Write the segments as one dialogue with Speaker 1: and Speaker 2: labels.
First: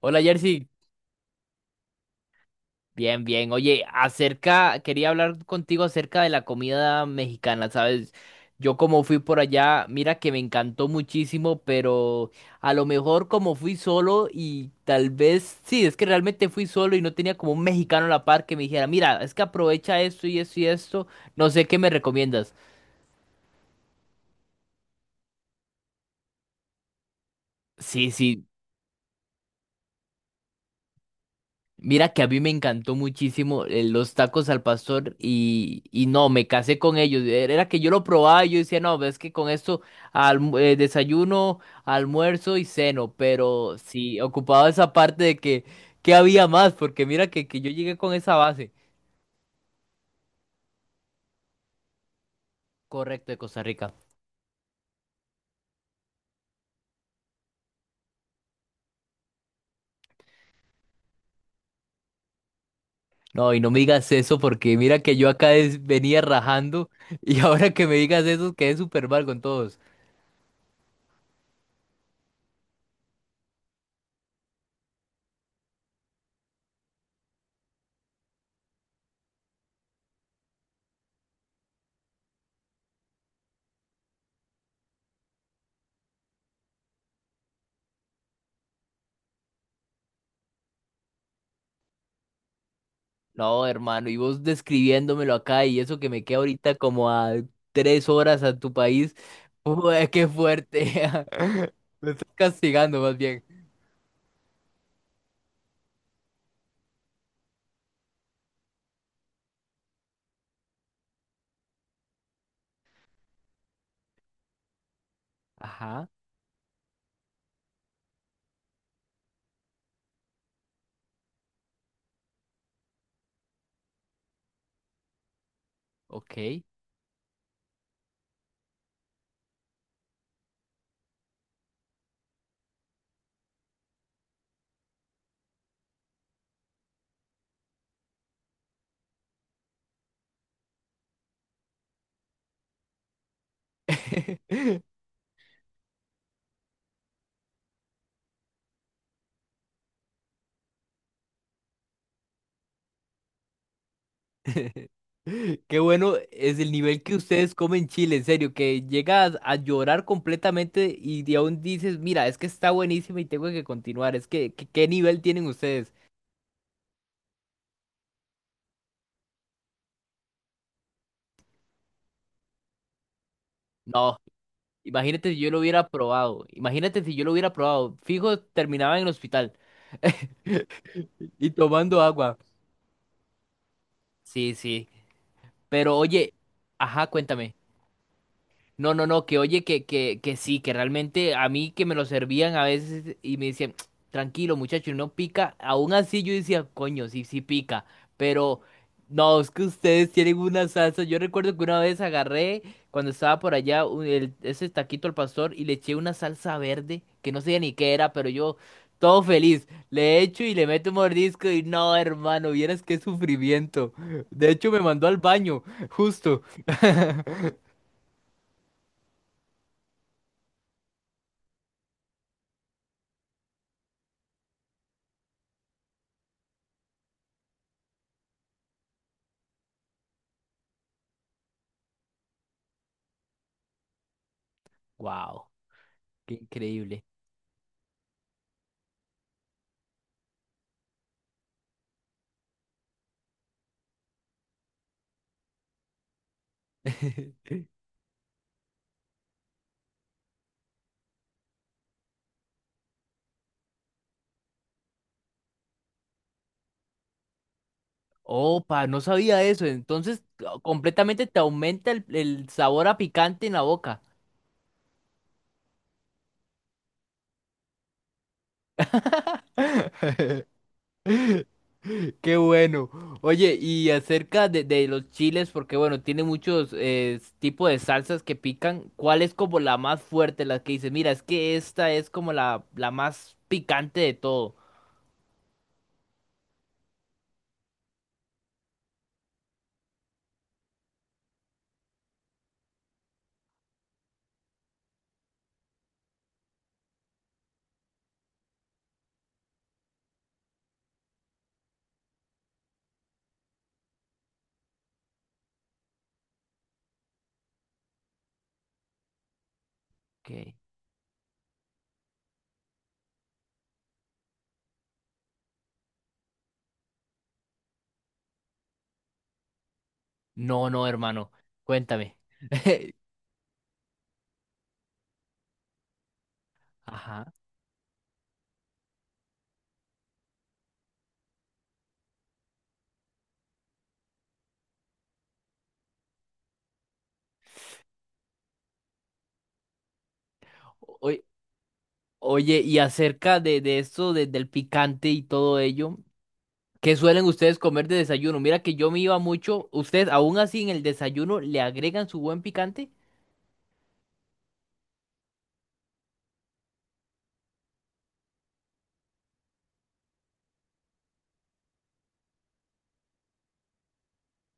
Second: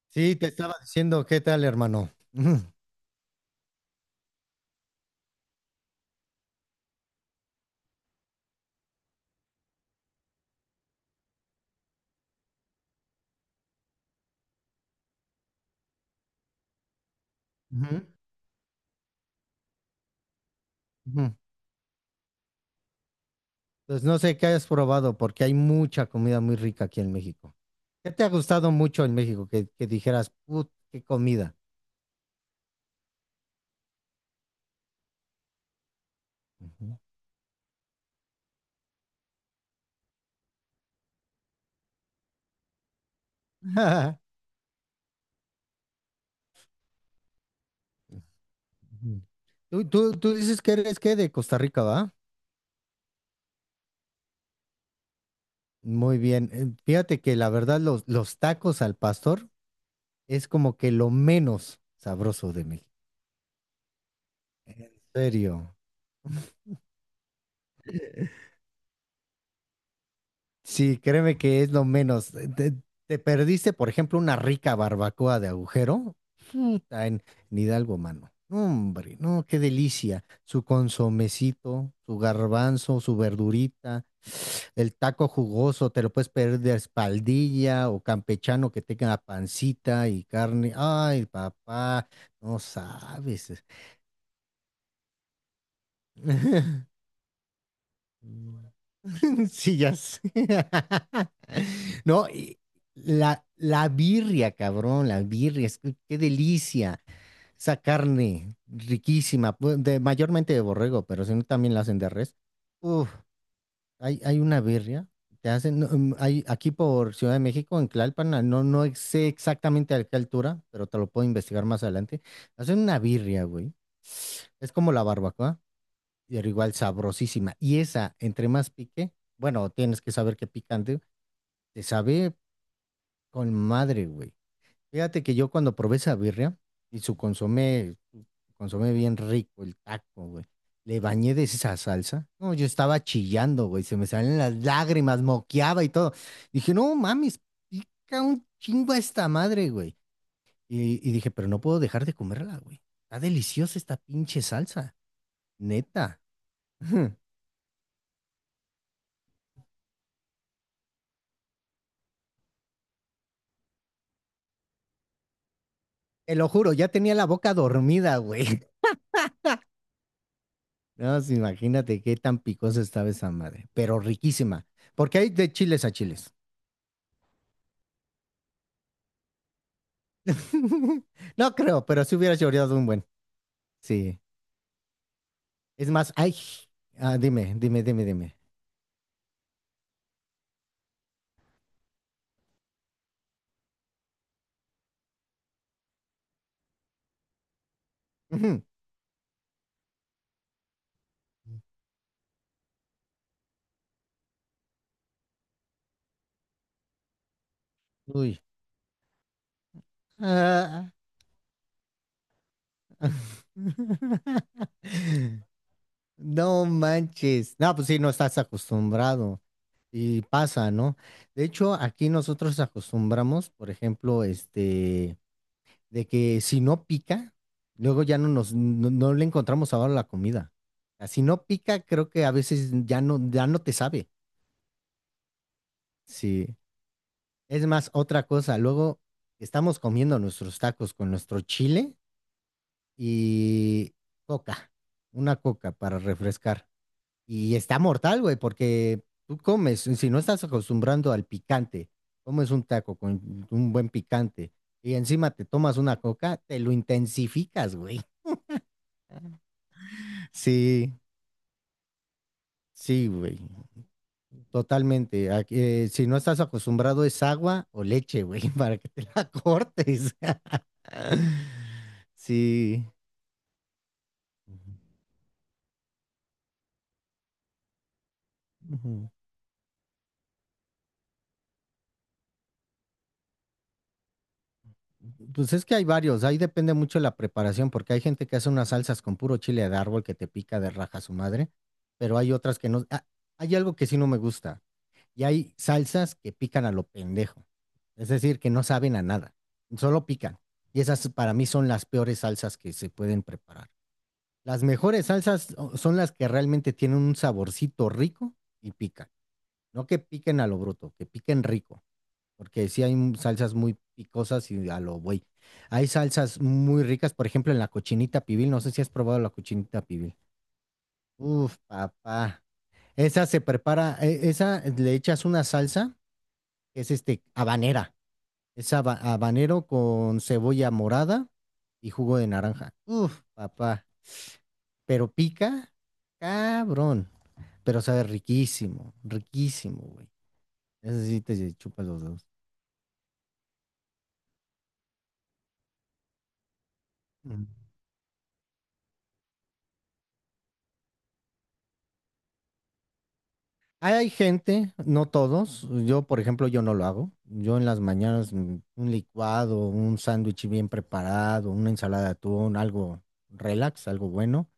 Speaker 1: Hola
Speaker 2: Sí, te
Speaker 1: Jersey,
Speaker 2: estaba diciendo, ¿qué tal, hermano? Ujú,
Speaker 1: bien, bien. Oye, acerca, quería hablar contigo acerca de la comida mexicana, ¿sabes? Yo como fui por allá, mira que me encantó muchísimo, pero a lo mejor como fui solo y tal vez, sí, es que realmente fui solo y no tenía como un mexicano
Speaker 2: ujú,
Speaker 1: a la par que me dijera, mira, es que aprovecha esto y esto y esto,
Speaker 2: ujú.
Speaker 1: no sé qué me recomiendas.
Speaker 2: Pues no sé qué hayas probado, porque hay mucha comida muy rica aquí en México.
Speaker 1: Sí,
Speaker 2: ¿Qué te ha
Speaker 1: sí.
Speaker 2: gustado mucho en México? Que dijeras, put, qué comida.
Speaker 1: Mira que a mí me encantó muchísimo los tacos al pastor y no, me casé con
Speaker 2: Ujú.
Speaker 1: ellos. Era que yo lo probaba y yo decía, no, ves que con esto desayuno, almuerzo y ceno, pero sí, ocupaba esa parte de que había más, porque mira que yo llegué con esa base.
Speaker 2: Ujú. Tú dices que eres que de Costa Rica, ¿va?
Speaker 1: Correcto, de Costa Rica.
Speaker 2: Muy bien. Fíjate que la verdad, los tacos al pastor es como que lo menos sabroso de México.
Speaker 1: No, y no me digas eso porque
Speaker 2: En
Speaker 1: mira que yo acá
Speaker 2: serio.
Speaker 1: venía rajando y ahora que me digas eso quedé súper mal con todos.
Speaker 2: Sí, créeme que es lo menos. Te perdiste, por ejemplo, una rica barbacoa de agujero. Puta, en Hidalgo, mano. No, hombre, no, qué delicia. Su consomecito, su garbanzo, su verdurita, el taco jugoso, te lo puedes pedir de espaldilla o campechano que tenga pancita y carne. Ay, papá, no sabes.
Speaker 1: No, hermano, y vos describiéndomelo acá y eso que me queda ahorita como a 3 horas a tu país.
Speaker 2: Sí, ya
Speaker 1: Ué,
Speaker 2: sé.
Speaker 1: qué fuerte. Me
Speaker 2: No,
Speaker 1: estás
Speaker 2: y
Speaker 1: castigando más bien.
Speaker 2: la birria, cabrón, la birria, es que qué delicia. Esa carne riquísima, de, mayormente de borrego, pero si no también la hacen de res. Uf, hay una birria, te hacen, no,
Speaker 1: Ajá,
Speaker 2: hay, aquí por Ciudad de México, en Tlalpan, no sé exactamente a qué altura, pero te lo puedo investigar más adelante. Hacen una birria, güey. Es como la barbacoa pero
Speaker 1: ok.
Speaker 2: igual sabrosísima. Y esa, entre más pique, bueno, tienes que saber que picante, te sabe con madre, güey. Fíjate que yo cuando probé esa birria y su consomé bien rico, el taco, güey. Le bañé de esa salsa. No, yo estaba chillando, güey. Se me salen las lágrimas, moqueaba y todo. Dije, no mames, pica un chingo a esta madre, güey. Y dije, pero no puedo dejar de comerla, güey. Está deliciosa esta pinche salsa,
Speaker 1: Qué bueno
Speaker 2: neta.
Speaker 1: es el nivel que ustedes comen chile, en serio, que llegas a llorar completamente y de aún dices, mira, es que está buenísima y tengo que continuar. Es ¿qué nivel tienen ustedes?
Speaker 2: Te lo juro, ya tenía la boca dormida, güey. No, pues, imagínate qué tan picosa estaba esa madre, pero
Speaker 1: No.
Speaker 2: riquísima, porque
Speaker 1: Imagínate
Speaker 2: hay
Speaker 1: si yo
Speaker 2: de
Speaker 1: lo
Speaker 2: chiles
Speaker 1: hubiera
Speaker 2: a chiles.
Speaker 1: probado. Imagínate si yo lo hubiera probado. Fijo, terminaba en el hospital y
Speaker 2: No creo,
Speaker 1: tomando
Speaker 2: pero si hubiera
Speaker 1: agua.
Speaker 2: llorado un buen. Sí.
Speaker 1: Sí, sí.
Speaker 2: Es
Speaker 1: Pero
Speaker 2: más,
Speaker 1: oye,
Speaker 2: ay,
Speaker 1: ajá,
Speaker 2: dime,
Speaker 1: cuéntame.
Speaker 2: dime, dime, dime.
Speaker 1: No, que oye, que sí, que realmente a mí que me lo servían a veces y me decían: "Tsk, tranquilo muchacho, no pica". Aún así yo decía, coño, sí pica, pero
Speaker 2: Ujú.
Speaker 1: no, es que ustedes tienen una salsa, yo recuerdo que una vez agarré cuando estaba por allá ese taquito al pastor y le eché una salsa verde, que no sé ni qué era, pero
Speaker 2: Uy.
Speaker 1: yo todo feliz, le echo y le meto
Speaker 2: Ah.
Speaker 1: un mordisco y no, hermano, vieras qué sufrimiento, de hecho me mandó al baño, justo,
Speaker 2: No manches. No, pues sí, no estás acostumbrado. Y pasa, ¿no? De hecho, aquí nosotros acostumbramos, por ejemplo, este, de que si no pica, luego ya no nos, no, no le encontramos sabor a la comida. Ah, si no pica, creo que a veces ya no te sabe.
Speaker 1: wow, qué
Speaker 2: Sí.
Speaker 1: increíble.
Speaker 2: Es más, otra cosa, luego estamos comiendo nuestros tacos con nuestro chile y coca, una coca para refrescar. Y está mortal, güey, porque tú comes, si no estás acostumbrando al picante, comes un taco con un buen picante y encima te tomas una coca, te lo intensificas, güey.
Speaker 1: Opa, no sabía eso. Entonces,
Speaker 2: Sí.
Speaker 1: completamente te aumenta el sabor a
Speaker 2: Sí, güey,
Speaker 1: picante en la boca.
Speaker 2: totalmente. Aquí, si no estás acostumbrado es agua o leche, güey, para que te la cortes.
Speaker 1: Qué
Speaker 2: Sí.
Speaker 1: bueno. Oye, y acerca de los chiles, porque bueno, tiene muchos tipos de salsas que pican.
Speaker 2: Ujú.
Speaker 1: ¿Cuál es como la más fuerte, la que dices, mira, es que esta es como la más picante de todo?
Speaker 2: Pues es que hay varios, ahí depende mucho la preparación, porque hay gente que hace unas salsas con puro chile de árbol que te pica de raja su madre, pero hay otras que no. Hay algo que sí no me gusta, y hay salsas que pican a lo pendejo, es decir, que no saben a nada, solo pican. Y esas para mí son las peores salsas que se pueden preparar. Las mejores salsas son las que realmente tienen un saborcito rico y pican. No que piquen a
Speaker 1: Ok.
Speaker 2: lo bruto, que piquen rico. Porque sí hay salsas muy picosas y a lo güey. Hay salsas muy ricas, por ejemplo, en la cochinita pibil. No sé si has probado la cochinita pibil.
Speaker 1: No, no, hermano.
Speaker 2: Uf,
Speaker 1: Cuéntame.
Speaker 2: papá. Esa se prepara, esa le echas una salsa, que es este,
Speaker 1: Ajá.
Speaker 2: habanera. Es habanero con cebolla morada y jugo de naranja. Uf, papá. Pero pica, cabrón. Pero sabe riquísimo, riquísimo, güey. Ese sí
Speaker 1: Oy-
Speaker 2: te chupa los dedos.
Speaker 1: Oye, y acerca de esto, del picante y todo ello. ¿Qué suelen
Speaker 2: Mm.
Speaker 1: ustedes comer de desayuno? Mira que yo me iba mucho. ¿Ustedes aún así en el desayuno le agregan su buen picante?
Speaker 2: Hay gente, no todos, yo por ejemplo, yo no lo hago. Yo en las mañanas un licuado, un sándwich bien preparado, una ensalada de atún, algo relax, algo bueno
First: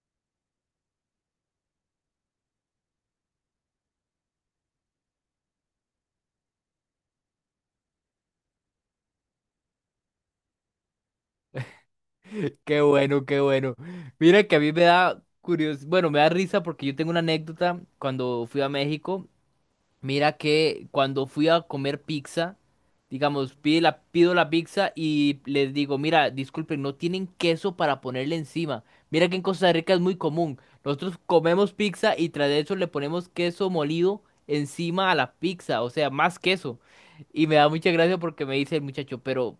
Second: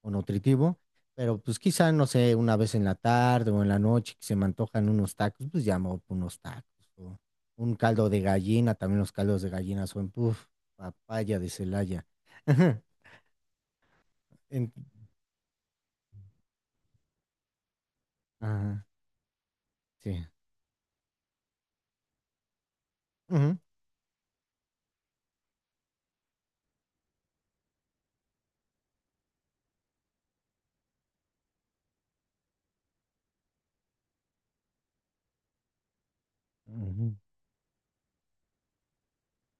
Speaker 2: o nutritivo. Pero pues quizá, no sé, una vez en la tarde o en la noche que se me antojan unos tacos, pues ya me voy por unos tacos. O un caldo de gallina, también los caldos de gallina son, papaya de Celaya.
Speaker 1: Qué bueno, qué bueno. Mira que a mí
Speaker 2: En-
Speaker 1: me da curiosidad, bueno, me da risa porque yo tengo una anécdota cuando fui a
Speaker 2: Ajá,
Speaker 1: México.
Speaker 2: sí.
Speaker 1: Mira que cuando fui a comer pizza, digamos,
Speaker 2: Ujú.
Speaker 1: pido la pizza y les digo, mira, disculpen, no tienen queso para ponerle encima. Mira que en Costa Rica es muy común. Nosotros comemos pizza y tras de eso le ponemos queso molido encima a la pizza, o sea, más queso.
Speaker 2: Ujú.
Speaker 1: Y me da mucha gracia porque me dice el muchacho, pero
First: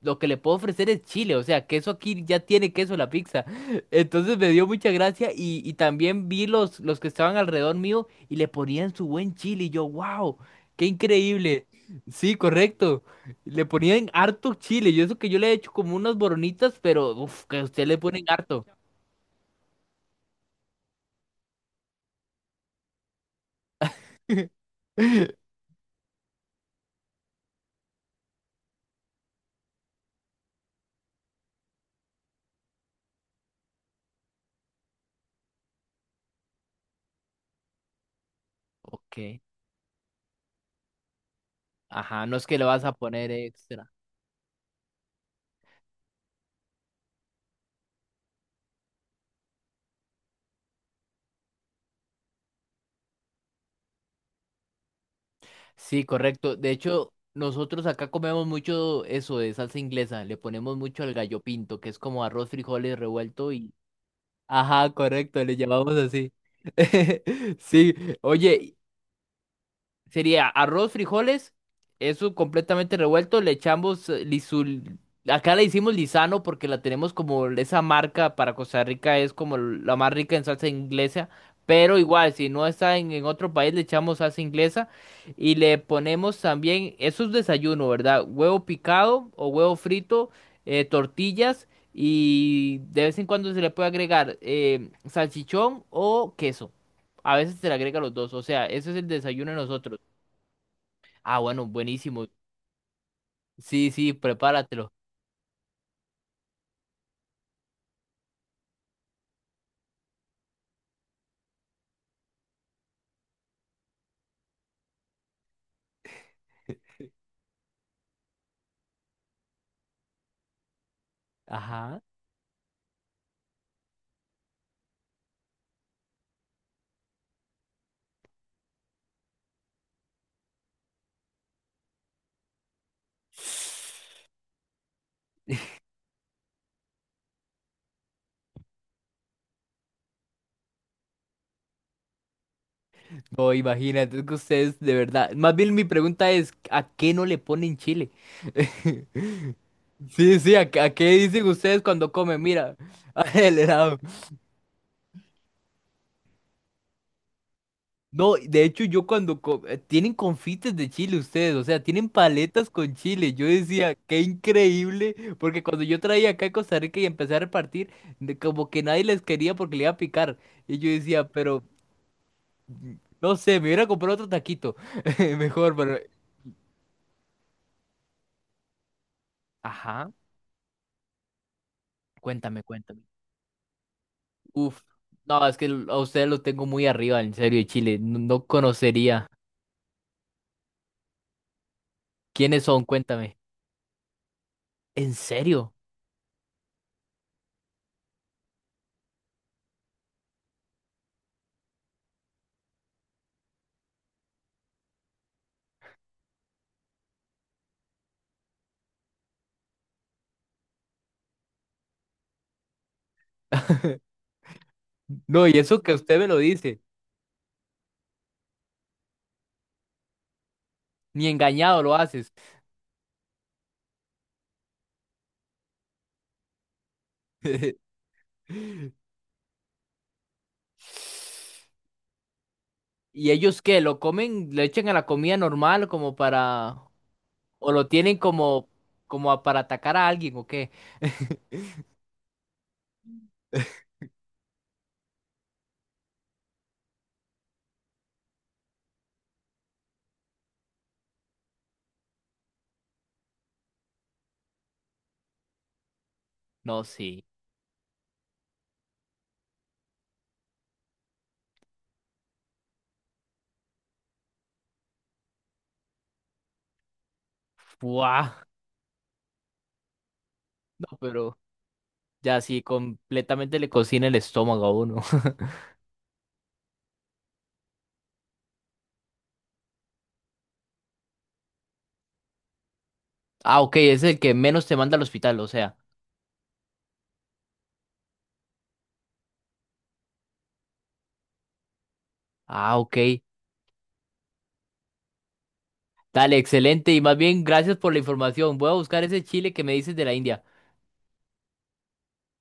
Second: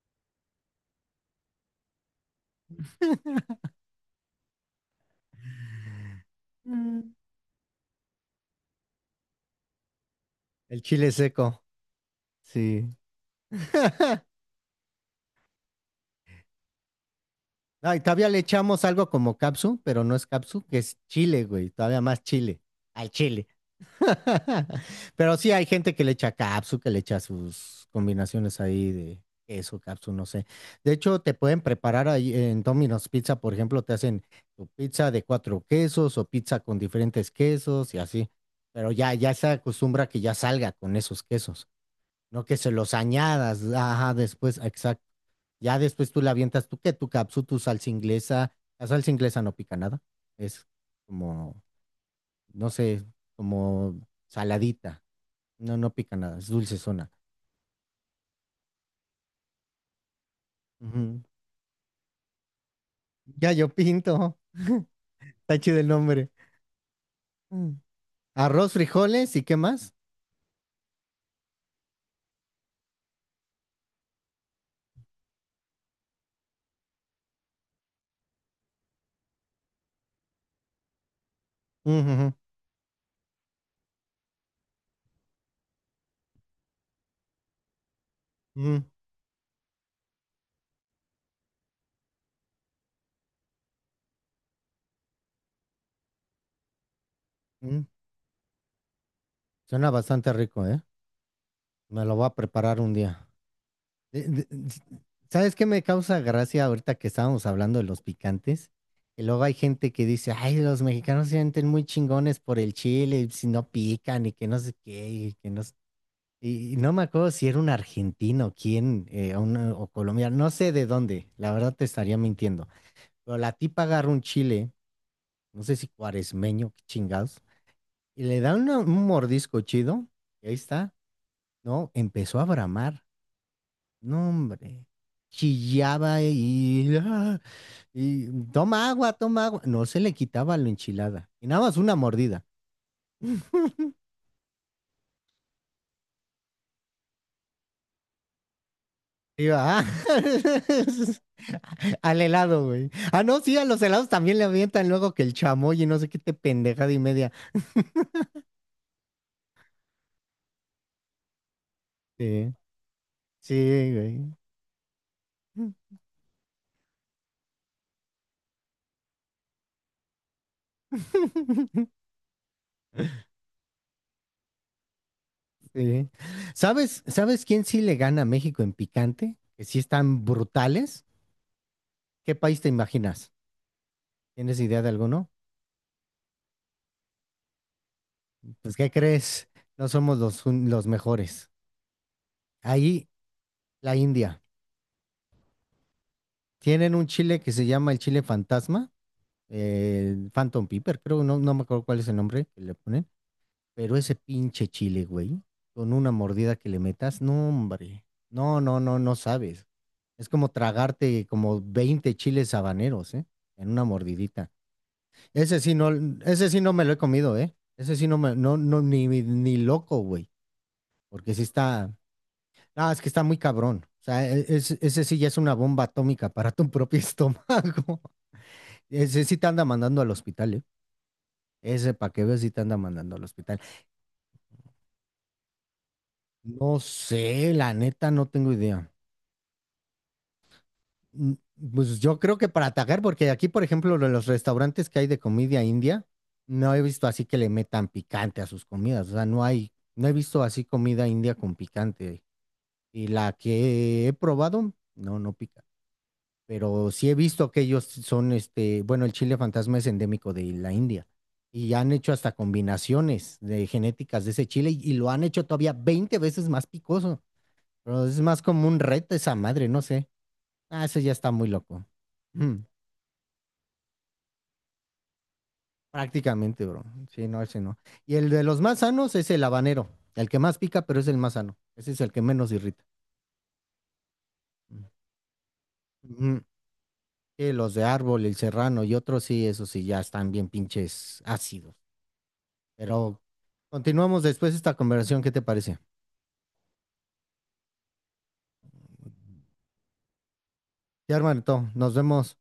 Speaker 1: lo que le puedo ofrecer es chile, o sea, queso aquí ya tiene queso la pizza. Entonces me dio mucha gracia y también vi los que
Speaker 2: Mm,
Speaker 1: estaban alrededor mío y le ponían su buen chile. Y yo, wow,
Speaker 2: el
Speaker 1: qué
Speaker 2: chile seco,
Speaker 1: increíble. Sí,
Speaker 2: sí.
Speaker 1: correcto. Le ponían harto chile. Yo eso que yo le he hecho como unas boronitas, pero uf, que a usted le
Speaker 2: Ay,
Speaker 1: ponen
Speaker 2: todavía le
Speaker 1: harto.
Speaker 2: echamos algo como capsu, pero no es capsu, que es chile, güey. Todavía más chile. Al chile. Pero sí hay gente que le echa capsu, que le echa sus combinaciones ahí de queso, capsu, no sé. De hecho, te pueden preparar ahí en Domino's Pizza, por ejemplo, te hacen tu pizza de cuatro quesos o pizza con diferentes quesos y así. Pero ya
Speaker 1: Ok.
Speaker 2: se acostumbra que ya salga con esos quesos.
Speaker 1: Ajá, no
Speaker 2: No
Speaker 1: es que
Speaker 2: que
Speaker 1: le
Speaker 2: se
Speaker 1: vas a
Speaker 2: los
Speaker 1: poner
Speaker 2: añadas,
Speaker 1: extra.
Speaker 2: ajá, después, exacto. Ya después tú la avientas, tú que tu capsu, tu salsa inglesa. La salsa inglesa no pica nada. Es como, no sé, como saladita. No, no
Speaker 1: Sí,
Speaker 2: pica nada, es
Speaker 1: correcto. De
Speaker 2: dulce zona.
Speaker 1: hecho, nosotros acá comemos mucho eso de salsa inglesa. Le ponemos mucho al gallo pinto, que es como arroz, frijoles revuelto
Speaker 2: Ya yo
Speaker 1: y...
Speaker 2: pinto.
Speaker 1: Ajá, correcto, le
Speaker 2: Está chido el
Speaker 1: llamamos
Speaker 2: nombre.
Speaker 1: así.
Speaker 2: Mm.
Speaker 1: Sí,
Speaker 2: Arroz,
Speaker 1: oye,
Speaker 2: frijoles y qué más.
Speaker 1: sería arroz, frijoles, eso completamente revuelto, le echamos lisul... Acá le hicimos lisano porque la tenemos como esa marca para Costa Rica es como la más rica en salsa inglesa, pero
Speaker 2: Ujú, ujú,
Speaker 1: igual si no está en otro país le echamos salsa inglesa y le ponemos también, eso es desayuno, ¿verdad? Huevo picado o huevo frito, tortillas y de vez en cuando se le puede agregar salchichón o queso. A veces se le
Speaker 2: ujú. Ujú.
Speaker 1: agrega los dos, o sea, ese es el desayuno de
Speaker 2: Suena
Speaker 1: nosotros.
Speaker 2: bastante rico, ¿eh?
Speaker 1: Ah, bueno,
Speaker 2: Me lo
Speaker 1: buenísimo.
Speaker 2: voy a preparar un día.
Speaker 1: Sí, sí,
Speaker 2: De- de-
Speaker 1: prepáratelo.
Speaker 2: ¿Sabes qué me causa gracia ahorita que estábamos hablando de los picantes? Que luego hay gente que dice, ay, los mexicanos se sienten muy chingones por el chile, y si no pican y que no sé qué, y que no sé-". Y no me acuerdo si era un argentino, quién, o colombiano, no sé de dónde, la verdad te
Speaker 1: Ajá.
Speaker 2: estaría mintiendo. Pero la tipa agarra un chile, no sé si cuaresmeño, qué chingados, y le da un mordisco chido, y ahí está, ¿no? Empezó a bramar. No, hombre. Chillaba y toma agua, toma agua. No se le quitaba la enchilada. Y nada más una mordida.
Speaker 1: No, imagínate es que ustedes de verdad. Más bien mi pregunta es, ¿a qué no le ponen chile?
Speaker 2: Iba,
Speaker 1: Sí, sí, a qué dicen ustedes cuando
Speaker 2: al
Speaker 1: comen?
Speaker 2: helado,
Speaker 1: Mira,
Speaker 2: güey. Ah, no, sí,
Speaker 1: el
Speaker 2: a los
Speaker 1: helado.
Speaker 2: helados también le avientan luego que el chamoy y no sé qué te pendejada y media.
Speaker 1: No, de hecho yo tienen confites de chile ustedes, o sea, tienen
Speaker 2: Sí,
Speaker 1: paletas con chile. Yo
Speaker 2: sí,
Speaker 1: decía, qué
Speaker 2: güey.
Speaker 1: increíble, porque cuando yo traía acá a Costa Rica y empecé a repartir, como que nadie les quería porque le iba a picar. Y yo decía, pero no sé, me hubiera comprado otro taquito. Mejor, pero.
Speaker 2: Sí. ¿Sabes quién sí le gana a México en picante? Que sí
Speaker 1: Ajá.
Speaker 2: están brutales. ¿Qué país
Speaker 1: Cuéntame,
Speaker 2: te
Speaker 1: cuéntame.
Speaker 2: imaginas? ¿Tienes
Speaker 1: Uf.
Speaker 2: idea de alguno?
Speaker 1: No, es que a ustedes lo tengo muy arriba, en serio, de Chile. No, no
Speaker 2: Pues, ¿qué
Speaker 1: conocería.
Speaker 2: crees? No somos los mejores.
Speaker 1: ¿Quiénes son?
Speaker 2: Ahí,
Speaker 1: Cuéntame.
Speaker 2: la India.
Speaker 1: ¿En serio?
Speaker 2: Tienen un chile que se llama el chile fantasma, el Phantom pepper creo, no, no me acuerdo cuál es el nombre que le ponen, pero ese pinche chile, güey, con una mordida que le metas, no, hombre, no sabes. Es como tragarte como 20 chiles habaneros, ¿eh? En una mordidita.
Speaker 1: No, y
Speaker 2: Ese sí
Speaker 1: eso
Speaker 2: no,
Speaker 1: que usted me lo
Speaker 2: ese sí no
Speaker 1: dice.
Speaker 2: me lo he comido, ¿eh? Ese sí no me, no, ni loco, güey,
Speaker 1: Ni
Speaker 2: porque sí
Speaker 1: engañado
Speaker 2: está.
Speaker 1: lo haces.
Speaker 2: No, es que está muy cabrón. O sea, ese sí ya es una bomba atómica para tu propio estómago. Ese sí te anda mandando al hospital, ¿eh? Ese para que veas sí te anda mandando al
Speaker 1: ¿Y
Speaker 2: hospital.
Speaker 1: ellos qué? ¿Lo comen? ¿Le echan a la comida normal como
Speaker 2: No
Speaker 1: para...
Speaker 2: sé,
Speaker 1: o
Speaker 2: la
Speaker 1: lo
Speaker 2: neta,
Speaker 1: tienen
Speaker 2: no tengo
Speaker 1: como,
Speaker 2: idea.
Speaker 1: para atacar a alguien o qué?
Speaker 2: Mm, Pues yo creo que para atacar, porque aquí, por ejemplo, lo de los restaurantes que hay de comida india, no he visto así que le metan picante a sus comidas. O sea, no hay, no he visto así comida india con picante. Y la que he probado, no,
Speaker 1: No,
Speaker 2: pero sí he
Speaker 1: sí.
Speaker 2: visto que ellos son, este, bueno, el chile fantasma es endémico de la India y han hecho hasta combinaciones de genéticas de ese chile y lo han hecho todavía 20 veces más picoso, pero es
Speaker 1: Buah.
Speaker 2: más como un reto esa madre, no sé. Ah,
Speaker 1: No,
Speaker 2: ese ya está
Speaker 1: pero...
Speaker 2: muy loco.
Speaker 1: Ya
Speaker 2: Mm,
Speaker 1: sí, completamente le cocina el estómago a uno.
Speaker 2: prácticamente, bro. Sí, no, ese no. Y el de los más sanos es el habanero, el que más pica, pero es el más sano. Ese es el que menos irrita.
Speaker 1: Ah, ok, es el que menos te
Speaker 2: Mm.
Speaker 1: manda al hospital, o sea.
Speaker 2: Ujú. Sí, los de árbol, el serrano y otros, sí, esos sí ya están bien pinches ácidos.
Speaker 1: Ah, ok.
Speaker 2: Pero continuamos después esta conversación, ¿qué te parece?
Speaker 1: Dale, excelente. Y más bien, gracias por la información. Voy a buscar ese chile que me dices de la India.
Speaker 2: Ya, hermanito, nos vemos.